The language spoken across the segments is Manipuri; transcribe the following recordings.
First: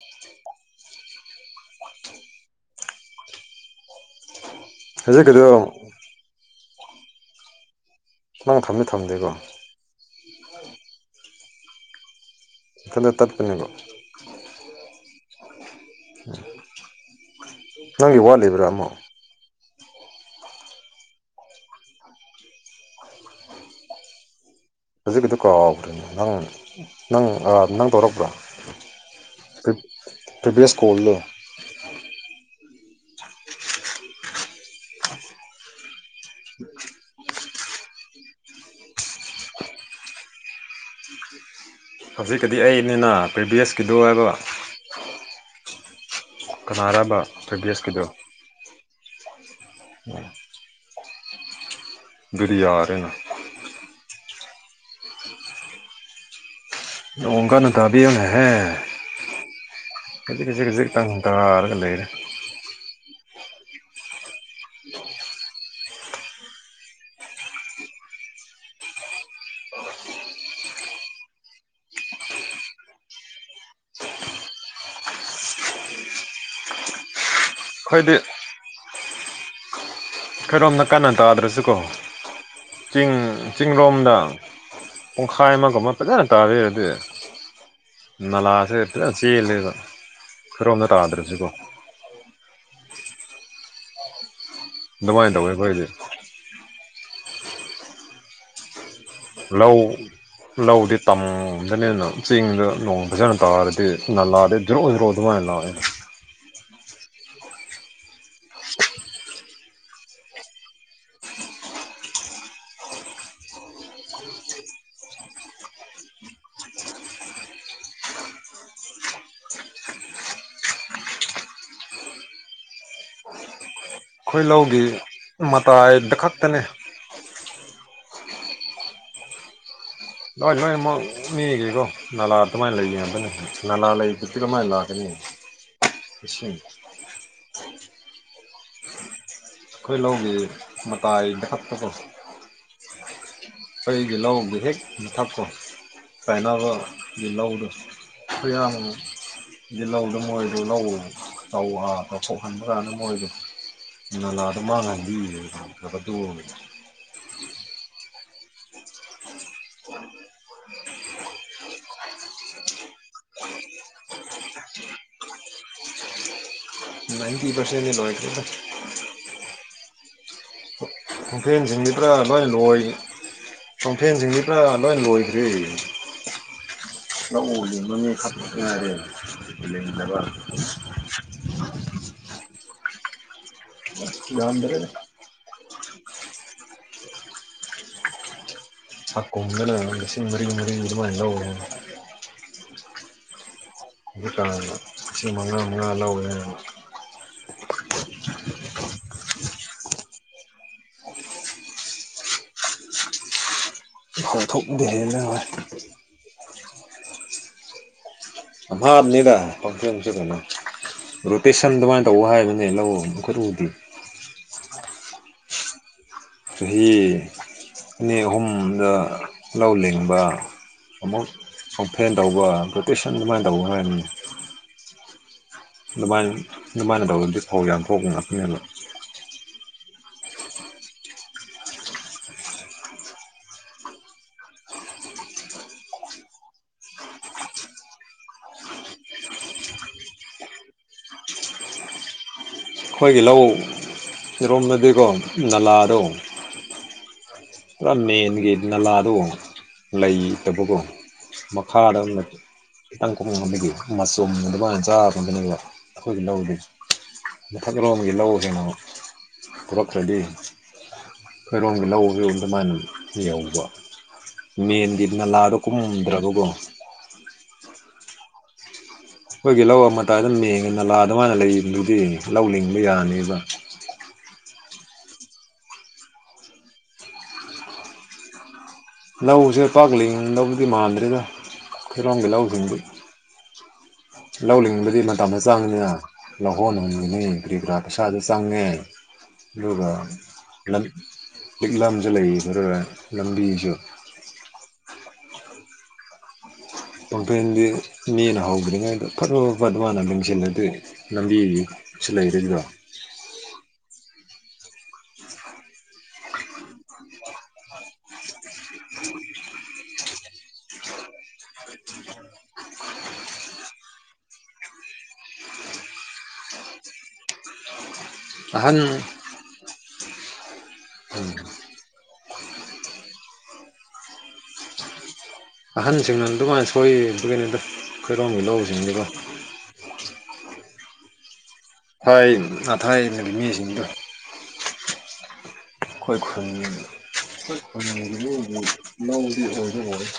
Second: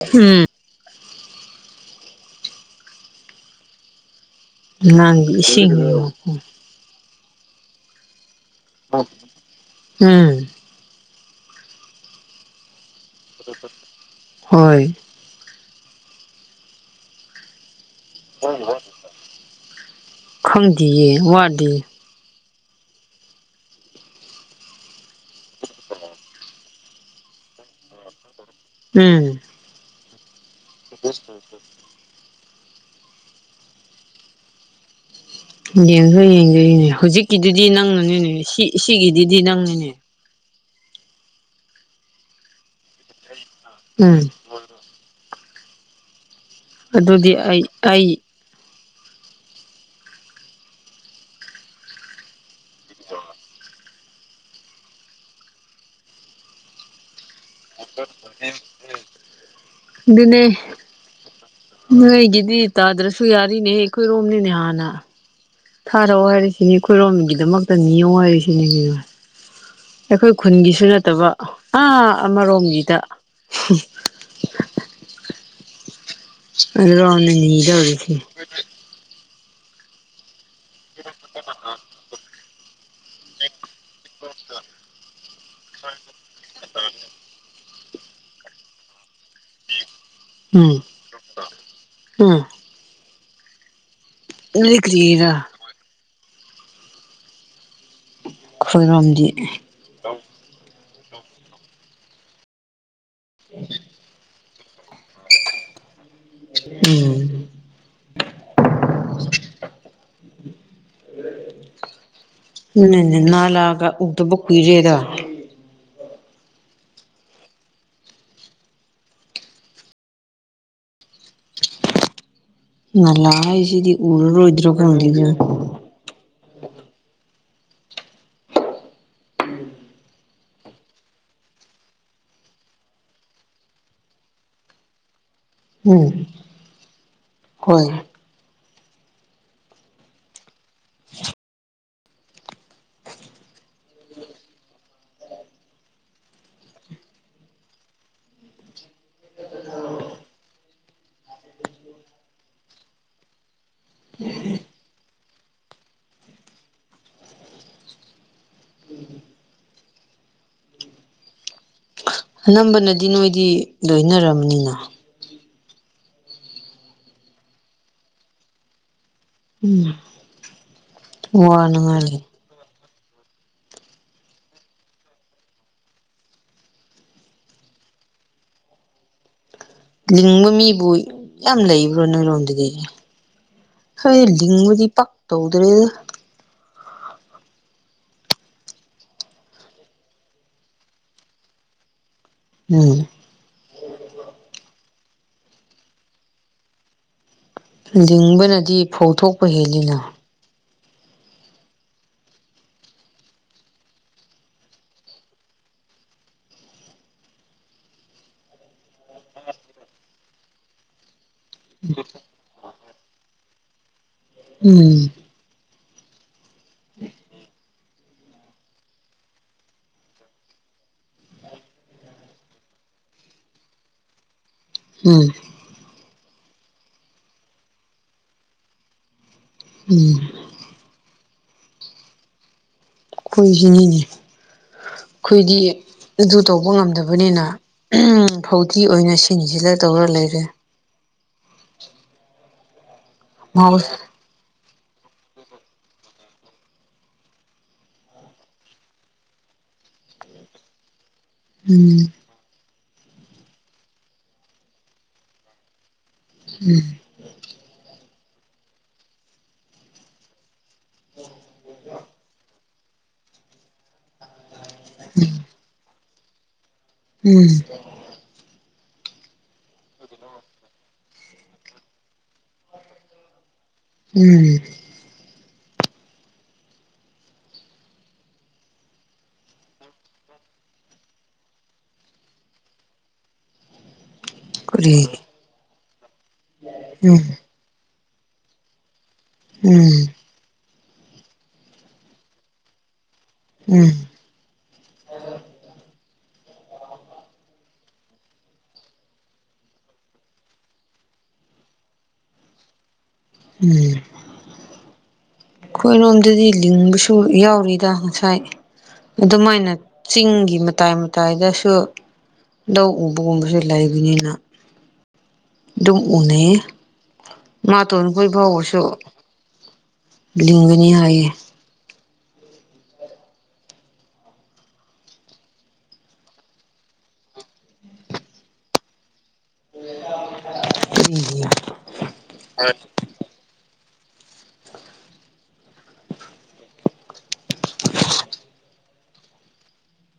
ꯎꯝ ꯅꯪ ꯍꯧꯖꯤꯛꯀꯤꯗꯣ ꯏꯁꯤꯡ ꯍꯀꯣ ꯈꯤ ꯅꯪ ꯊꯝꯅꯤ ꯊꯝꯗꯣꯏꯀꯣ ꯎꯝ ꯏꯊꯟꯗ ꯇꯠꯄꯅꯦꯕ ꯍꯣꯏ ꯎꯝ ꯅꯪꯒꯤ ꯋꯥꯠꯂꯤꯕ꯭ꯔꯣꯃꯣ ꯈꯪꯗꯦꯌꯦ ꯋꯥꯗꯤ [unintelligible] [unintelligible] ꯍꯧꯖꯤꯛꯀꯤꯗꯨ ꯀꯥꯎꯈ꯭ꯔꯦꯅꯦ ꯅꯪ ꯅꯪ ꯅꯪ ꯇꯧꯔꯛꯄ꯭ꯔꯥ ꯎꯝ ꯄ ꯄꯔꯤꯄ ꯁ꯭ꯀꯨꯜ ꯑ ꯌꯦꯡꯈ ꯌꯦꯡꯖꯩꯅꯦ ꯍꯧꯖꯤꯛꯀꯤꯗꯨꯗꯤ ꯅꯪꯉꯅꯤꯅꯦ ꯁꯤ ꯁꯤꯒꯤꯗꯨꯗꯤ ꯅꯪꯉꯅꯦ ꯍꯧꯖꯤꯛꯀꯤꯗꯤ ꯑꯩꯅꯤꯅ ꯄ꯭ꯔꯤꯚꯤꯌꯁꯀꯤꯤꯗꯣ ꯎꯝ ꯍꯥꯏꯕ ꯀꯅꯥꯔꯕ ꯑꯗꯨꯗꯤ ꯑꯩ ꯄ꯭ꯔꯗꯦꯁꯀꯤꯗꯣ ꯑꯩ ꯔꯤꯌꯥꯔꯦꯅ ꯣꯡꯀꯅ ꯇꯥꯕꯤ ꯍꯧꯅꯍꯦ ꯀꯖꯤ ꯑꯗꯨꯅꯦ ꯀꯖꯤꯦ ꯀꯖꯤ ꯇꯪ ꯅꯣꯏꯒꯤꯗꯤ ꯇꯥꯗ꯭ꯔꯁꯨ ꯌꯥꯔꯤꯅꯦꯍ ꯑꯩꯈꯣꯏꯔꯣꯝꯅꯤꯅꯦ ꯍꯥꯟꯅ ꯊꯥꯔꯛꯑꯣ ꯍꯥꯏꯔꯤꯁꯤꯅꯤ ꯑꯩꯈꯣꯏꯔꯣꯝꯒꯤꯗꯃꯛꯇ ꯅꯤꯉꯣ ꯍꯥꯏꯔꯤꯁꯤꯅꯦ ꯑꯩꯈꯣꯏ ꯈꯨꯟꯒꯤꯁꯨ ꯅꯠꯇꯕ ꯑꯥ ꯑꯃꯔꯣꯝꯒꯤꯗ ꯑ ꯂ ꯅꯅꯤꯗꯧꯔꯤꯁꯤ ꯑꯩꯈꯣꯏꯗꯤ ꯈꯔꯣꯝ ꯀꯟꯅ ꯇꯥꯗ꯭ꯔꯁꯨꯀꯣ ꯆꯤꯡ ꯆꯤꯡꯂꯣꯝꯗ ꯄꯨꯡꯈꯥꯏ ꯑꯃꯒꯨꯝ ꯑꯃ ꯐꯖꯅ ꯇꯥꯕꯤꯔꯗꯤ ꯅꯂꯥꯁꯦ ꯆꯦꯜꯂꯦꯕ ꯎꯝ ꯈꯔꯣꯝꯗ ꯇꯥꯗ꯭ꯔꯁꯤꯀꯣ ꯎꯝ ꯑꯗꯨꯗꯤ ꯀꯔꯤꯔꯥ ꯑꯗꯨꯃꯥꯏꯅ ꯇꯧꯋꯤ ꯑꯩꯈꯣꯏꯗꯤ [unintelligible] ꯂꯧ ꯂꯧꯗꯤ ꯇꯝꯗꯅꯤ ꯑꯗꯨꯅ ꯆꯤꯡꯗ ꯅꯣꯡ ꯐꯖꯅ ꯇꯥꯔꯗꯤ ꯅꯥ ꯂꯥꯦ ꯣ ꯖꯣ ꯃꯅ ꯂꯥꯗ ꯎꯝ [unintelligible] ꯅꯦ ꯅꯥꯒ ꯎꯗ ꯀꯨ ꯔꯦꯗ ꯅꯂꯥ ꯍꯥꯏꯁꯤꯗꯤ ꯎꯔꯔꯣꯏꯗ꯭ꯔꯣ ꯀꯩꯅꯣ ꯂꯩꯗꯣꯏ ꯇꯥꯏꯗꯛꯛꯇꯅꯦ ꯂꯣꯏ ꯂꯣꯏ ꯑꯃꯨꯛ ꯃꯤꯒꯤꯀꯣ ꯅꯥꯂꯥ ꯑꯗꯨꯃꯥꯏꯅ ꯂꯩꯒꯗꯅꯤ ꯅꯥꯂꯥ ꯂꯩꯕꯗꯤ ꯀꯃꯥꯏꯅ ꯂꯥꯛꯀꯅꯤ [inaudible] ꯎꯝ ꯏꯁꯤꯡ ꯍꯣꯏ ꯑꯩꯈꯣꯏ ꯂꯧꯒꯤ ꯃꯇꯥꯏꯗꯊꯛꯇꯀꯣ ꯑꯩꯒꯤ ꯂꯧꯍꯧꯒꯤ ꯍꯦꯛ ꯃꯊꯛꯇꯣ ꯇꯥꯏꯅꯕꯒꯤ ꯂꯧꯗꯣ [unintelligible] ꯏ ꯂꯥꯎꯗ ꯃꯣꯔꯣꯏꯗꯣ ꯂꯥꯎ ꯇꯧꯕ ꯄꯧꯈꯥꯟꯈꯅ ꯃꯣꯔꯣꯏꯗꯣ ꯅꯂꯥꯗ ꯃꯥꯅ ꯍꯥꯏꯟꯕꯤꯦ ꯈ ꯇꯣ [unintelligible] ꯑꯅꯝꯕꯅꯗꯤ ꯅꯣꯏꯗꯤ ꯂꯣꯏꯅꯔꯝꯅꯤꯅ ꯅꯥꯏꯟꯇꯤ ꯄꯔꯁꯦꯟ [unintelligible] ꯎꯝ ꯍꯐꯦꯟꯁꯤꯡꯗꯤ ꯄꯨꯔꯥ ꯋꯥꯅꯉꯥꯏ ꯂꯣꯏ ꯂꯣꯏ ꯀꯣꯡꯐꯦꯟꯁꯤꯡꯗꯤ ꯄꯨꯔꯥ ꯂꯣꯏ ꯂꯣꯏꯈ꯭ꯔꯦ ꯂꯧ ꯎꯗꯤ ꯃꯃꯤꯡ ꯈꯄ ꯉꯥꯏꯔꯦ ꯂꯤꯡꯗꯕ ꯂꯤꯡꯕ ꯃꯤꯕꯨ ꯌꯥꯝ ꯂꯩꯕ꯭ꯔꯣ ꯅꯣꯏꯔꯣꯝꯗꯗꯤ ꯍꯣꯏ ꯂꯤꯡꯕꯗꯤ ꯌꯥꯝꯗ꯭ꯔꯦꯗ ꯄꯛ ꯇꯧꯗ꯭ꯔꯦ ꯑ ꯀꯣꯗꯂ ꯁꯤ ꯃꯔꯤ ꯃꯔꯤ ꯑꯗꯨꯃꯥꯏꯅꯣ ꯎꯝ ꯑꯗꯨ ꯀꯥꯟꯗ ꯂꯤꯁꯤꯡ ꯃꯉꯥ ꯃꯉꯥ ꯂꯧꯔꯅꯦꯕ ꯂꯤꯡꯕꯅꯗꯤ ꯐꯧꯊꯣꯛꯄ ꯍꯦꯜꯂꯤꯅ ꯐꯥꯎꯊꯣꯛ ꯗꯦꯔꯦꯅꯦ ꯑ ꯍꯥꯅꯤꯗ ꯍꯁꯤꯁꯤ ꯀ ꯔꯣꯇꯦꯁꯟ ꯑꯗꯨꯃꯥꯏꯅ ꯇꯧꯧꯕ ꯍꯥꯏꯕꯅꯦ ꯂꯧꯣꯏ ꯎꯝ ꯆꯍꯤ ꯑꯅꯤ ꯑꯍꯨꯝꯗ ꯂꯧ ꯂꯤꯡꯕ ꯑꯃꯨꯛ ꯁ ꯐꯦꯟ ꯇꯧꯕ ꯒ꯭ꯔꯣꯇꯦꯁꯟ ꯑꯗꯨꯃꯥꯏꯅ ꯇꯧꯕ ꯍꯥꯏꯕꯅꯤ ꯎꯝ ꯑꯗꯨꯃꯥꯏꯅ ꯑꯗꯨꯃꯥꯏꯅ ꯇꯧꯗꯗꯤ ꯐꯧ ꯌꯥꯝ ꯊꯣꯛꯄ ꯉꯥꯛꯇꯅꯦꯕ ꯎꯝ ꯑꯩꯈꯣꯏ ꯍꯤꯡꯉꯤꯅꯤ ꯑꯩꯈꯣꯏꯗꯤ ꯑꯗꯨ ꯇꯧꯕ ꯉꯝꯗꯕꯅꯤꯅ ꯐꯧꯗꯤ ꯑꯣꯏꯅ ꯁꯤꯁꯤꯡꯁꯤꯗ ꯇꯧꯔ ꯂꯩꯔꯦ ꯑꯩꯈꯣꯏꯒꯤꯍ ꯃꯍꯧ ꯏꯔꯣꯝꯅꯗꯤꯀꯣ ꯅꯂꯥꯗꯣ ꯄꯨꯔꯥ ꯃꯦꯟꯒꯤ ꯅꯂꯥꯗꯣ ꯂꯩꯇꯕꯀꯣ ꯃꯈꯥꯗ ꯎꯝ ꯑꯃ [unintelligible] ꯈꯤꯇꯪ ꯀꯨꯝꯃ ꯑꯃꯒꯤꯒꯤ ꯃꯆꯨꯝ ꯑꯗꯨꯃꯥꯏꯅ ꯆꯥꯕꯗꯨꯅꯦꯕ ꯑꯩꯈꯣꯏꯒꯤ ꯂꯧꯗꯨ ꯎꯝ ꯃꯊꯛꯔꯣꯝꯒꯤ ꯂꯧ ꯍꯦꯟꯅ ꯄꯨꯔꯛꯈ꯭ꯔꯗꯤ ꯈꯣꯏꯔꯣꯝꯒꯤ ꯂꯧꯁꯨ ꯑꯗꯨꯃꯥꯏꯅ ꯌꯧꯕ ꯃꯦꯟꯗꯤ ꯅꯂꯥꯗꯣ ꯀꯨꯝꯃꯝꯗ꯭ꯔꯕꯀꯣ ꯎꯝ ꯑꯩꯈꯣꯏꯒꯤ ꯂꯧ ꯑꯃꯥꯏꯗ ꯃꯦꯡ ꯅꯂꯥ ꯑꯗꯨꯃꯥꯏꯅ ꯂꯩꯗꯨꯗꯤ ꯂꯧ ꯂꯤꯡꯕ ꯌꯥꯅꯦꯕ ꯎꯝ ꯂꯧꯁꯦ ꯄꯥꯛꯂꯤꯡꯗꯧꯕꯨꯗꯤ ꯃꯥꯟꯗ꯭ꯔꯦꯗ ꯑꯩꯈꯣꯏꯔꯣꯝꯒꯤ ꯂꯧꯁꯤꯡꯗꯤ ꯂꯧ ꯀꯔꯤ ꯂꯤꯡꯕꯗꯤ ꯃꯇꯝ ꯆꯪꯉꯤꯅ ꯎꯝ ꯂꯧꯍꯣꯟꯍꯨꯟꯕꯗꯤ ꯀꯔꯤ ꯀꯔꯥ ꯄꯩꯁꯥꯗꯨ ꯆꯪꯉꯦ ꯑꯗꯨꯒ ꯎꯝ ꯂꯤꯛꯂꯝꯁꯨ ꯂꯩ ꯈꯔꯒ ꯂꯝꯕꯤꯁꯨ ꯎꯝ ꯎꯝ ꯀꯝꯄꯦꯟꯗꯤ ꯃꯤꯅ ꯍꯧꯗ꯭ꯔꯤꯉꯩꯗ ꯐꯔꯕ ꯑꯗꯨ ꯃꯥꯅ ꯂꯡꯁꯤꯜꯂꯗꯤ ꯂꯝꯕꯤꯒꯤ ꯁꯤ ꯂꯩꯔꯗ꯭ꯔꯣ ꯎꯝ ꯑꯩꯈꯣꯏꯔꯣꯝꯗꯗꯤ ꯂꯤꯡꯕꯁꯨ ꯌꯥꯎꯔꯤꯗ ꯉꯁꯥꯏ ꯑꯗꯨꯃꯥꯏꯅ ꯆꯤꯡꯒꯤ ꯃꯇꯥꯏ ꯃꯇꯥꯏꯗꯁꯨ ꯂꯧ ꯎꯕꯒꯨꯝꯕꯁꯦ ꯂꯥꯏꯕꯅꯤꯅ ꯑꯗꯨꯝ ꯎꯅꯩꯌꯦ ꯃꯥꯇꯣꯟꯅ ꯀꯣꯏꯕ ꯑꯍꯟ ꯑꯣꯏꯁꯨ ꯂꯤꯡꯒꯅꯤ ꯍꯥꯏꯌꯦ ꯑꯍꯟꯁꯤꯡꯅ ꯑꯗꯨꯃꯥꯏꯅ ꯁꯣꯏ ꯑꯗꯨꯒꯤꯅꯤꯗ ꯑꯩꯈꯣꯏꯔꯣꯝꯒꯤ ꯂꯧꯁꯤꯡꯁꯤꯀꯣ [unintelligible] ꯍꯣꯏ ꯑꯊꯥꯏꯅ ꯃꯤꯁꯤꯡꯗꯣ ꯑꯩꯈꯣꯏ ꯈꯨꯜ ꯑꯩꯈꯣꯏ ꯈꯨꯜꯒꯤ ꯂꯧꯗꯤ ꯂꯧꯗꯤ ꯑꯣꯏꯔꯔꯣꯏ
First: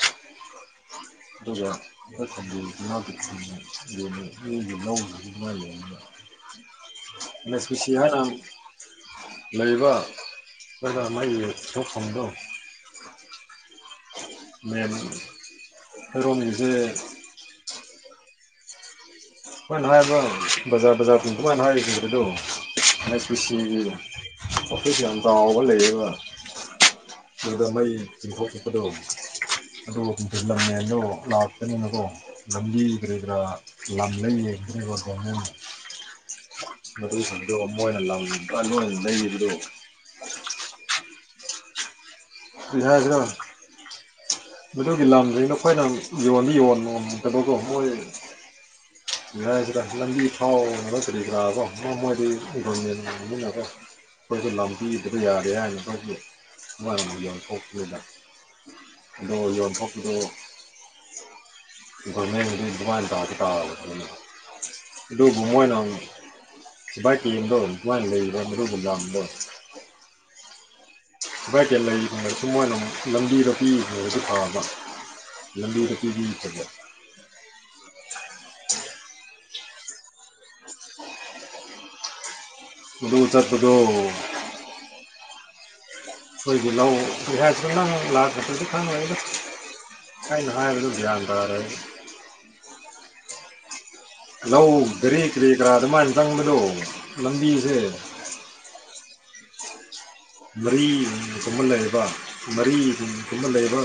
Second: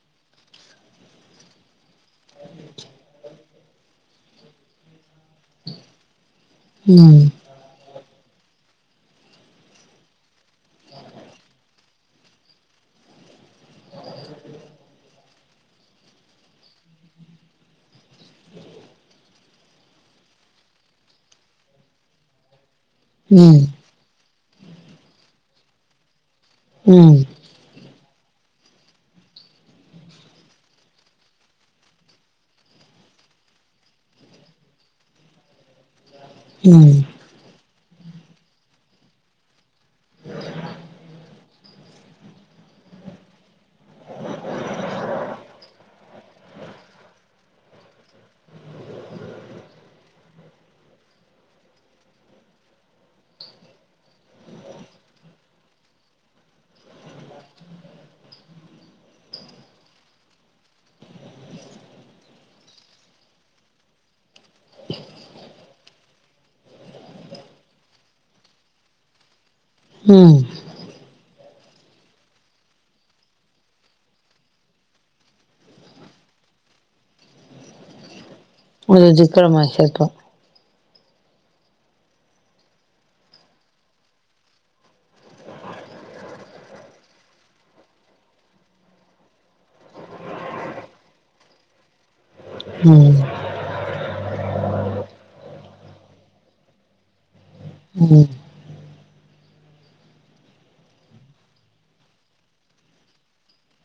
[unintelligible] [unintelligible] ꯎꯝ ꯃꯦꯁꯄꯤ ꯁꯤꯍꯥꯔꯥꯝ ꯂꯩꯕ ꯑꯗꯨꯒꯥ ꯃꯥꯒꯤ ꯊꯣꯛꯐꯝꯗꯣ ꯃꯌꯥꯝ ꯍꯦꯔꯣꯅꯤꯁꯦ ꯑꯩꯈꯣꯏꯅ ꯍꯥꯏꯌꯦꯕ ꯕꯖꯥꯔ ꯕꯖꯥꯔ ꯇ ꯀꯃꯥꯏꯅꯣ ꯍꯥꯏ꯭ꯔꯗꯣ ꯑꯦꯟ ꯑꯩꯆ ꯄꯤ ꯎꯝ ꯁꯤꯒꯤ ꯑꯣꯐꯤꯁ ꯌꯥꯝꯆꯥꯎꯕ ꯂꯩꯌꯦꯕ ꯎꯝ ꯑꯗꯨꯗ ꯃꯩ ꯆꯤꯡꯊꯣꯛꯄꯗꯣ ꯑꯗꯨ [unintelligible] ꯂꯥꯛꯇꯅꯤꯅꯀꯣ ꯂꯝꯕꯤ ꯀꯔꯤ ꯀꯔꯥ ꯂꯝ [unintelligible] ꯎꯝ ꯃꯗꯨꯁꯤꯡꯗꯣ ꯃꯣꯏꯅ ꯂꯝ ꯂꯣꯏꯅ ꯂꯩꯕꯗꯣ ꯀꯔꯤꯍꯥꯏꯁꯤꯔꯥ ꯃꯗꯨꯒꯤ ꯂꯝꯁꯤꯡꯗꯣ ꯑꯩꯈꯣꯏꯅ ꯌꯣꯟꯗꯤ ꯌꯣꯟꯗꯕꯀꯣ ꯃꯣꯏ [unintelligible] ꯅꯨꯡꯉꯥꯏꯇꯦꯗ ꯂꯝꯕꯤ ꯐꯥꯎꯅꯕ ꯀꯔꯤ ꯀ꯭ꯔꯥꯗꯣ ꯃꯣꯏꯗꯤ ꯒꯣꯕꯔꯃꯦꯟꯅꯤꯅꯀꯣ ꯑꯩꯈꯣꯏꯁꯨ ꯂꯝꯄꯤꯗꯕ ꯌꯥꯗꯦ [unintelligible] ꯊꯣꯛꯂꯨꯗꯥ ꯑꯗꯣ ꯌꯣꯟꯊꯣꯛꯄꯗꯣ ꯒꯣꯕꯔꯃꯦꯟꯀꯤ ꯑꯗꯨꯃꯥꯏꯅ ꯇꯧꯔꯗꯤꯀꯣ ꯐꯒꯗꯕꯅꯤ ꯑꯗꯨꯕꯨ ꯃꯣꯏꯅ ꯕꯥꯏꯛ ꯀꯂꯤꯟꯗꯣ ꯃꯥꯏꯅ ꯂꯩꯕ ꯃꯗꯨꯒꯨꯝꯕ ꯎꯝ ꯚꯥꯏ ꯀꯦꯜ ꯂꯩꯒꯨꯝꯕꯗꯁꯨ ꯃꯣꯏꯅ ꯂꯝꯕꯤꯗꯣꯄꯤꯕꯑꯣꯏꯗꯤ ꯐꯕ ꯂꯝꯕꯤꯗ [unintelligible] ꯐꯕ ꯃꯣꯏꯗꯨꯗꯤ ꯀꯔꯃꯥꯏ ꯆꯠꯄ ꯑꯗꯨ ꯆꯠꯄꯗꯣ ꯑꯩꯈꯣꯏꯒꯤ ꯂꯧ ꯀꯔꯤ ꯍꯥꯏꯁꯤꯔ ꯅꯪ ꯂꯥꯛꯇꯔꯗꯤ ꯈꯪꯉꯣꯏꯗ ꯑꯩꯅ ꯍꯥꯏꯕꯗꯨ ꯒꯌꯥꯟ ꯇꯥꯔꯔꯣꯏ ꯎꯝ ꯂꯧ ꯀꯔꯦ ꯀꯔꯦ ꯀꯔꯥ ꯑꯗꯨꯃꯥꯏꯅ ꯆꯪꯕꯗꯣ ꯂꯝꯕꯤꯁꯦ ꯎꯝ ꯃꯔꯤꯒꯨꯝꯕ ꯂꯩꯕ ꯃꯔꯤꯒꯨꯝꯕ ꯂꯩꯕ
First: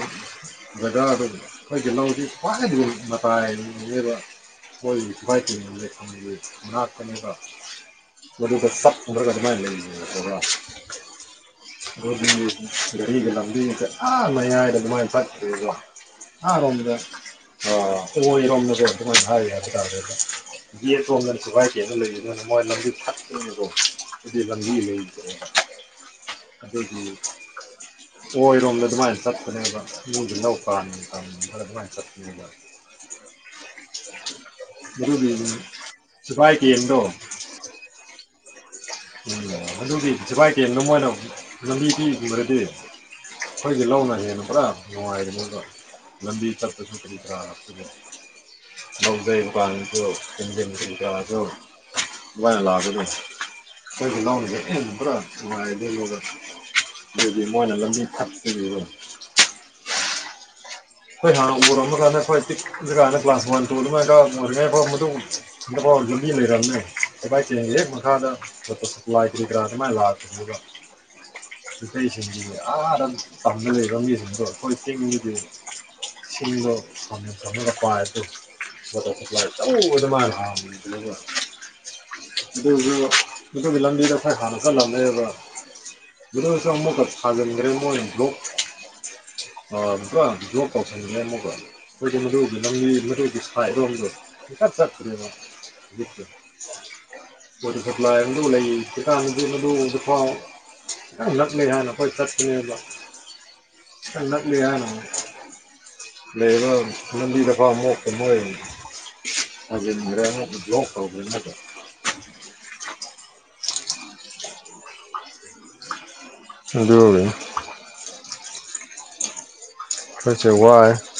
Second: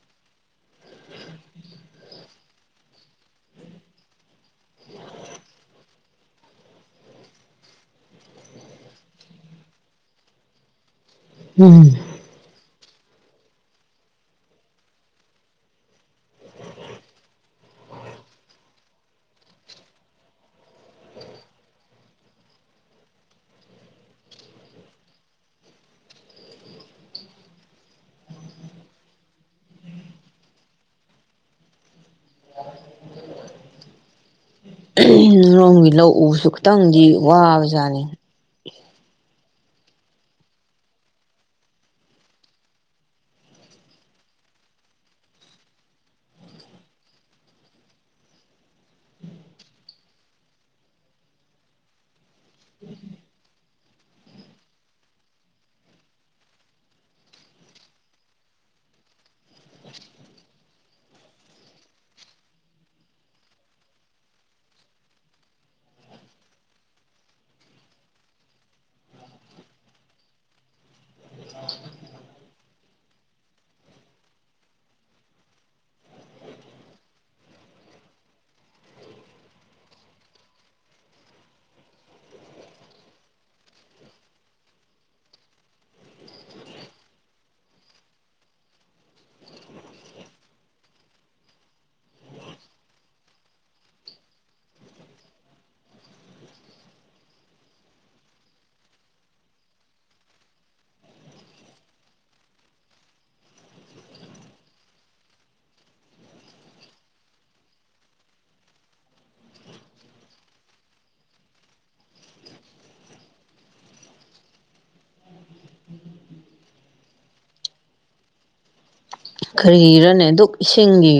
ꯖꯒꯥꯗ ꯑꯩꯈꯣꯏꯒꯤ ꯂꯧꯗꯤ ꯈ꯭ꯋꯥꯏꯗꯒꯤ ꯃꯇꯥꯏꯗꯅꯦꯕ ꯫ ꯃꯣꯏ ꯁꯥꯏ ꯇꯒꯤ ꯉꯥꯛꯄꯅꯦꯕ ꯃꯗꯨꯒ ꯆꯞ ꯎꯔꯒ ꯑꯗꯨꯃꯥꯏꯅ ꯂꯩꯈꯔꯅꯦꯕ ꯎꯝ ꯒꯥꯔꯤꯒꯤ ꯂꯝꯕꯤ ꯐ ꯌꯥꯝ ꯃꯌꯥꯏꯗ ꯑꯗꯨꯃꯥꯏꯅ ꯆꯠꯈ꯭ꯔꯦꯀꯣ ꯑꯥꯔꯣꯝꯗ ꯑꯣꯏꯔꯣꯝꯗꯁꯨ ꯑꯗꯨꯣꯏꯅ ꯍꯥꯏ ꯍꯥꯏꯕ ꯇꯥꯔꯦ ꯌꯦꯠꯔꯣꯝꯗ ꯁꯤꯐꯥꯏ ꯀꯦꯝ ꯂꯩꯕꯅꯤꯅ ꯃꯣꯏ ꯂꯝꯕꯤ ꯊꯠꯄꯅꯤꯗꯣ ꯑꯗꯨꯗꯤ ꯂꯝꯕꯤ ꯂꯩꯗ꯭ꯔꯦꯅ ꯑꯗꯨꯒꯤ ꯑꯣꯏꯔꯣꯝꯗ ꯑꯗꯨꯃꯥꯏꯅ ꯆꯠꯄꯅꯦꯕ ꯃꯣꯏꯒꯤ ꯂꯧ ꯄꯥꯟꯐꯝ ꯈꯔ ꯑꯗꯨꯃꯥꯏꯅ ꯆꯠꯄꯅꯦꯕ ꯑꯗꯨꯒꯤꯅꯤ ꯑꯗꯣꯝꯒꯤ ꯂꯧ ꯎꯕꯁꯨ ꯈꯤꯇꯪꯗꯤ ꯋꯥꯕꯖꯥꯠꯅꯤ ꯎꯝ ꯑꯗꯨꯒꯤ ꯁꯤꯐꯥꯏ ꯀꯦꯝꯗꯣ ꯃꯣꯏꯅ ꯂꯝꯕꯤ ꯄꯤꯕꯤꯔꯗꯤ ꯑꯩꯈꯣꯏꯒꯤ ꯂꯧꯅ ꯍꯦꯟꯅ ꯄꯨꯂꯞ ꯅꯨꯡꯉꯥꯏꯕꯅꯤꯕ ꯂꯝꯕꯤ ꯇꯄ [unintelligible] ꯂꯧꯖꯩꯀꯥꯡꯁꯨ ꯏꯟꯖꯤꯟ ꯀꯒꯔꯤ ꯀꯔꯥꯁꯨ ꯋꯥꯏꯔ ꯂꯥꯛꯄꯗꯨ [unintelligible] ꯑꯗꯨꯗꯤ ꯃꯣꯏꯅ ꯂꯝꯕꯤ ꯊꯛꯇꯒꯤꯔꯣ ꯫ ꯑꯩꯈꯣꯏ ꯍꯥꯟꯅ ꯎꯔꯛꯃ ꯀꯥꯟꯗ ꯑꯩꯈꯣꯏ ꯄꯤꯛ ꯏꯀꯥꯟꯗ ꯀꯂꯥꯁ ꯋꯥꯟ ꯇꯨꯒ ꯑꯣꯏꯔꯤꯉꯩ ꯑꯩꯈꯣꯏ ꯃꯗꯨ ꯍꯟꯗꯛꯐꯥꯎ ꯂꯝꯕꯤ ꯂꯩꯔꯝꯅꯦ ꯁꯤꯐꯥꯏꯁꯤꯡꯒꯤ ꯍꯦꯛ ꯃꯈꯥꯗ ꯂꯥꯏ ꯀꯔꯤ ꯀꯔꯥ ꯑꯗꯨꯃꯥꯏ ꯂꯥꯛꯄꯅꯦꯕ꯫ ꯅꯨꯄꯥ ꯁꯤꯡꯒꯤ ꯑ ꯇꯝꯗ ꯂꯩꯕ ꯃꯤꯁꯤꯡꯗꯣ ꯈꯣꯏ ꯆꯤꯡꯗꯗꯤ꯫ ꯁꯤꯗꯣ ꯁꯃꯄ ꯑꯗꯨ [unintelligible] ꯑꯗꯨꯕꯨ ꯑꯗꯨꯒꯤ ꯂꯝꯕꯤꯗꯣ ꯈꯣꯏ ꯍꯥꯟꯅ ꯆꯠꯂꯝꯃꯦꯕ꯫ ꯑꯗꯨꯁ ꯃꯣꯏꯅ ꯊꯖꯤꯟꯈ꯭ꯔꯦ ꯃꯣꯏꯅ ꯕꯂꯣꯛ ꯑꯥ ꯕꯂꯣꯛ ꯀꯧꯁꯤꯟꯈꯦ ꯑꯃꯨꯀ ꯑꯩꯈꯣꯏꯗꯤ ꯑꯗꯨꯒꯤ ꯅꯪꯒꯤ ꯃꯗꯨꯒꯤ ꯁꯥꯏꯗꯣ ꯑꯗꯣ ꯁꯨꯡꯆꯠ ꯆꯠꯇꯔꯦꯕ꯫ [unintelligible] ꯂꯩꯇꯦꯗ ꯑꯗꯨ ꯅꯨꯄꯥ ꯌꯥꯝꯂꯠꯂꯤ ꯍꯥꯏꯅ ꯄꯣꯏ ꯆꯠꯕ ꯆꯟꯂꯂꯤ ꯍꯥꯏꯅ ꯂꯩꯕ ꯂꯝꯕꯤꯗ ꯃꯣꯛꯀꯨꯝꯕ ꯂꯩ ꯁꯖꯤꯛ ꯑꯃꯨꯝ ꯕꯂꯣꯛ ꯇꯧꯒꯔꯦ ꯑꯃꯨꯛꯀ ꯑꯗꯨ ꯑꯣꯏꯅꯦ ꯀꯔꯤꯔꯅꯦ ꯑꯩꯈꯣꯏꯁꯦ ꯗꯨꯛ ꯋꯥꯏ ꯏꯁꯤꯡꯒꯤ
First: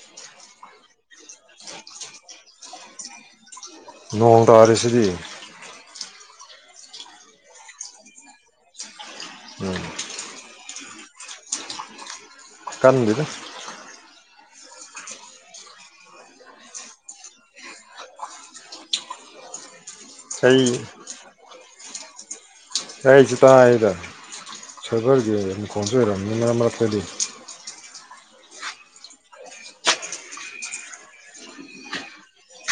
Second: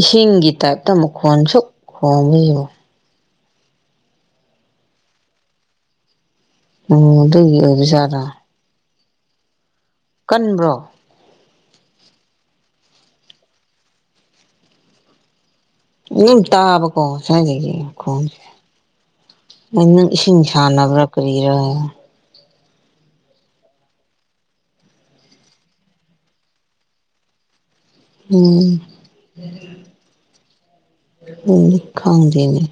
ꯏꯁꯤꯡꯒꯤ ꯇꯥꯏꯞꯇ ꯃꯈꯣꯟꯁꯨ ꯈꯣꯡꯕꯁꯤꯕꯨ ꯅꯣꯡꯇꯔꯤꯁꯤꯗꯤ ꯑꯣ ꯑꯗꯨ ꯑꯣꯕꯖꯠꯔ ꯎꯝ ꯀꯟꯕ꯭ꯔꯣ ꯀꯥꯟꯗꯦꯗ ꯎꯝ ꯇꯥꯕꯀꯣ ꯉꯁꯥꯏꯗꯒꯤ ꯃꯈꯣꯟꯁꯦ ꯑ ꯅꯪ ꯏꯁꯤꯡ ꯑꯩ ꯁꯥꯟꯅꯕ꯭ꯔꯥ ꯀꯔꯤꯔꯥ ꯑꯩꯁꯨ ꯇꯥꯏꯗ ꯁꯚꯔꯒꯤ ꯑꯃꯨ ꯈꯣꯟꯁꯨ ꯑꯣꯏꯔꯝꯅꯤ ꯃꯔꯛ ꯃꯔꯛꯇꯗꯤ ꯎꯝ ꯎꯝ ꯈꯪꯗꯦꯅꯦ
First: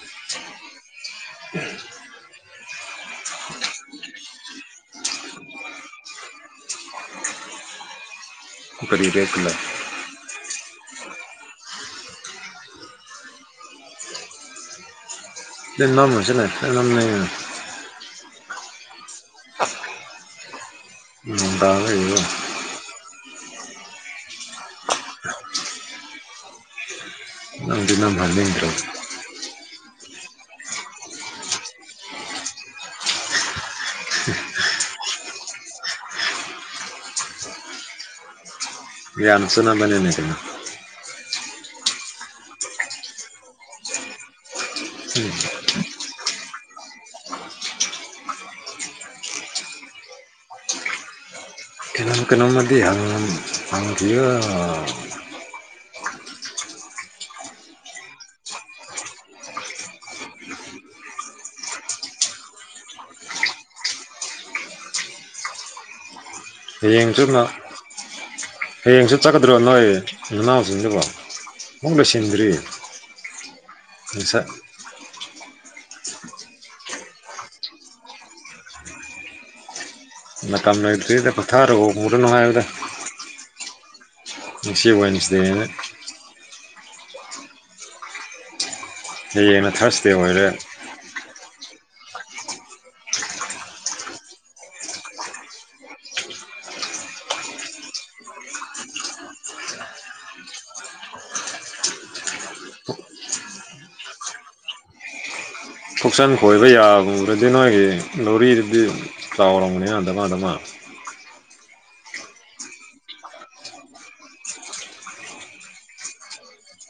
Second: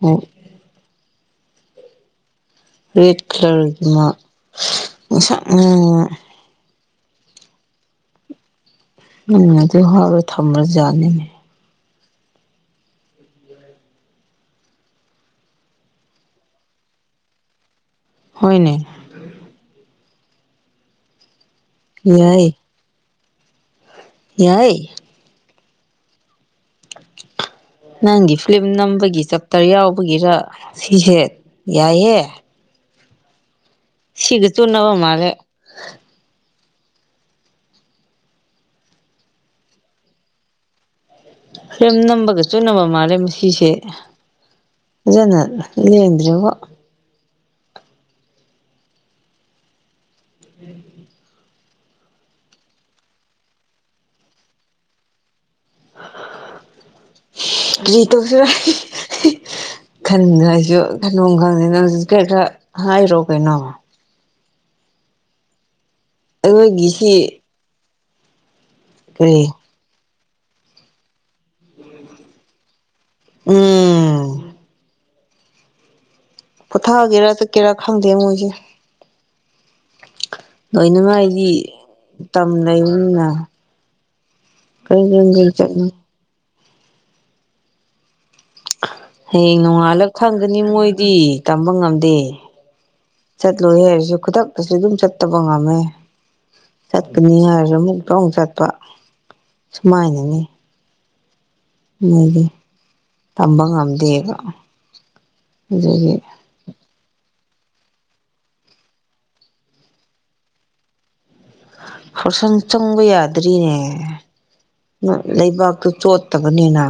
ꯑꯣ ꯔꯦꯠ ꯀꯂꯔꯒꯤꯃ ꯉꯁꯛ ꯉꯡꯕ ꯀꯔꯤ ꯕꯦꯛ ꯎꯝ ꯑꯗꯨ ꯍꯞꯔ ꯊꯝ꯭ꯔꯖꯥꯠꯅꯤꯅꯦ [unintelligible] ꯅꯝꯁꯤꯅꯦꯝ ꯍꯣꯏꯅꯦ ꯅꯣꯡ ꯇꯕꯒꯤ ꯌꯥꯏ ꯏ ꯅꯪꯗꯤ ꯅꯝ ꯅꯪꯒꯤ ꯐꯤꯂꯝ ꯍꯟꯅꯤꯡꯗ꯭ꯔꯣ ꯅꯝꯕꯒꯤ ꯆꯞ ꯇꯔ ꯌꯥꯎꯕꯒꯤꯔ ꯁꯤꯁꯦ ꯌꯥꯏꯍꯦ ꯁꯤꯒꯇꯨ ꯅꯕ ꯃꯥꯒꯦ ꯌꯥꯅꯁꯨꯅꯕꯅꯤꯅꯦꯗꯅ ꯁꯦꯝ ꯅꯝꯕꯒ ꯆꯨꯅꯕ ꯃꯥꯜꯂꯦ ꯁꯤꯁꯦ ꯖꯅ ꯏꯟ꯭ꯦ ꯋꯥ [unintelligible] ꯀꯩꯅꯣꯝꯃꯗꯤ ꯍꯜꯅ ꯐꯥꯪꯊꯣ [inaudible] ꯀꯔꯤꯇꯧꯁꯤꯔꯥ ꯈꯟꯗ ꯍꯥꯏꯁꯨ ꯀꯩꯅꯣꯝ ꯈꯪꯗꯦꯅ ꯍꯧ ꯀꯩ ꯈꯔ ꯍꯥꯏꯔꯣ ꯀꯩꯅꯣꯕ ꯑꯩꯈꯣꯏꯒꯤꯁꯤ ꯍꯌꯦꯡꯁꯨ ꯅ ꯍꯌꯦꯡꯁꯨ ꯀꯔꯤ ꯆꯠꯀꯗ꯭ꯔꯣ ꯅꯣꯏ ꯃꯅꯥꯎꯁꯤꯡꯗꯀꯣ ꯑꯃꯨꯛ ꯂꯣꯏꯁꯤꯟꯗ꯭ꯔꯤ ꯎꯝ ꯉꯁꯥꯏ ꯄꯨꯣꯊꯛꯑꯒꯦꯔꯥ ꯆꯠꯀꯦꯔꯥ ꯈꯪꯗꯦ ꯃꯣꯏꯁꯦ ꯑ ꯂꯣꯏꯅꯉ ꯑꯩꯗꯤ ꯄꯣꯊꯥꯔꯨꯔꯅꯨ ꯇꯝ ꯍꯥꯏꯕꯗ ꯂꯩꯕꯅ ꯉꯁꯤ ꯀꯩꯒ ꯋꯦꯟꯁꯗꯦꯅ ꯆꯠ ꯍꯌꯦꯡ ꯍꯌꯦꯡꯅ ꯊꯥꯔꯁꯗꯦ ꯅꯣꯡꯉꯥꯜꯂꯞ ꯑꯣꯏꯔꯦ ꯈꯪꯒꯅꯤ ꯃꯣꯏꯗꯤ ꯇꯝꯕ ꯉꯝꯗꯦ ꯆꯠꯂꯣꯏ ꯍꯥꯏꯔꯁꯨ ꯈꯨꯗꯛꯇꯁꯨ ꯑꯗꯨꯝ ꯆꯠꯇꯕ ꯉꯝꯃꯦ ꯆꯠꯀꯅꯤ ꯍꯥꯏꯔꯁꯨ ꯑꯃꯨꯛꯇ ꯑꯃꯨꯛ ꯆꯠꯄ ꯁꯨꯃꯥꯏꯅꯅꯤ ꯎꯗꯤ ꯇꯝꯕ ꯉꯝꯗꯦꯕ ꯑꯗꯨꯒꯤ ꯊꯣꯛꯆꯟ ꯀꯣꯏꯕ ꯌꯥꯨꯔꯗꯤ ꯅꯒꯤ ꯂꯧꯔꯤꯗꯨꯗꯤ ꯆꯥꯎꯔꯝꯒꯅꯤ ꯑꯗꯃꯗꯃ ꯍꯣꯔꯁꯪ ꯆꯪꯕ ꯌꯥꯗ꯭ꯔꯤꯅꯦ ꯂꯩꯕꯥꯛꯇꯨ ꯆꯣꯠꯇꯕꯅꯤꯅ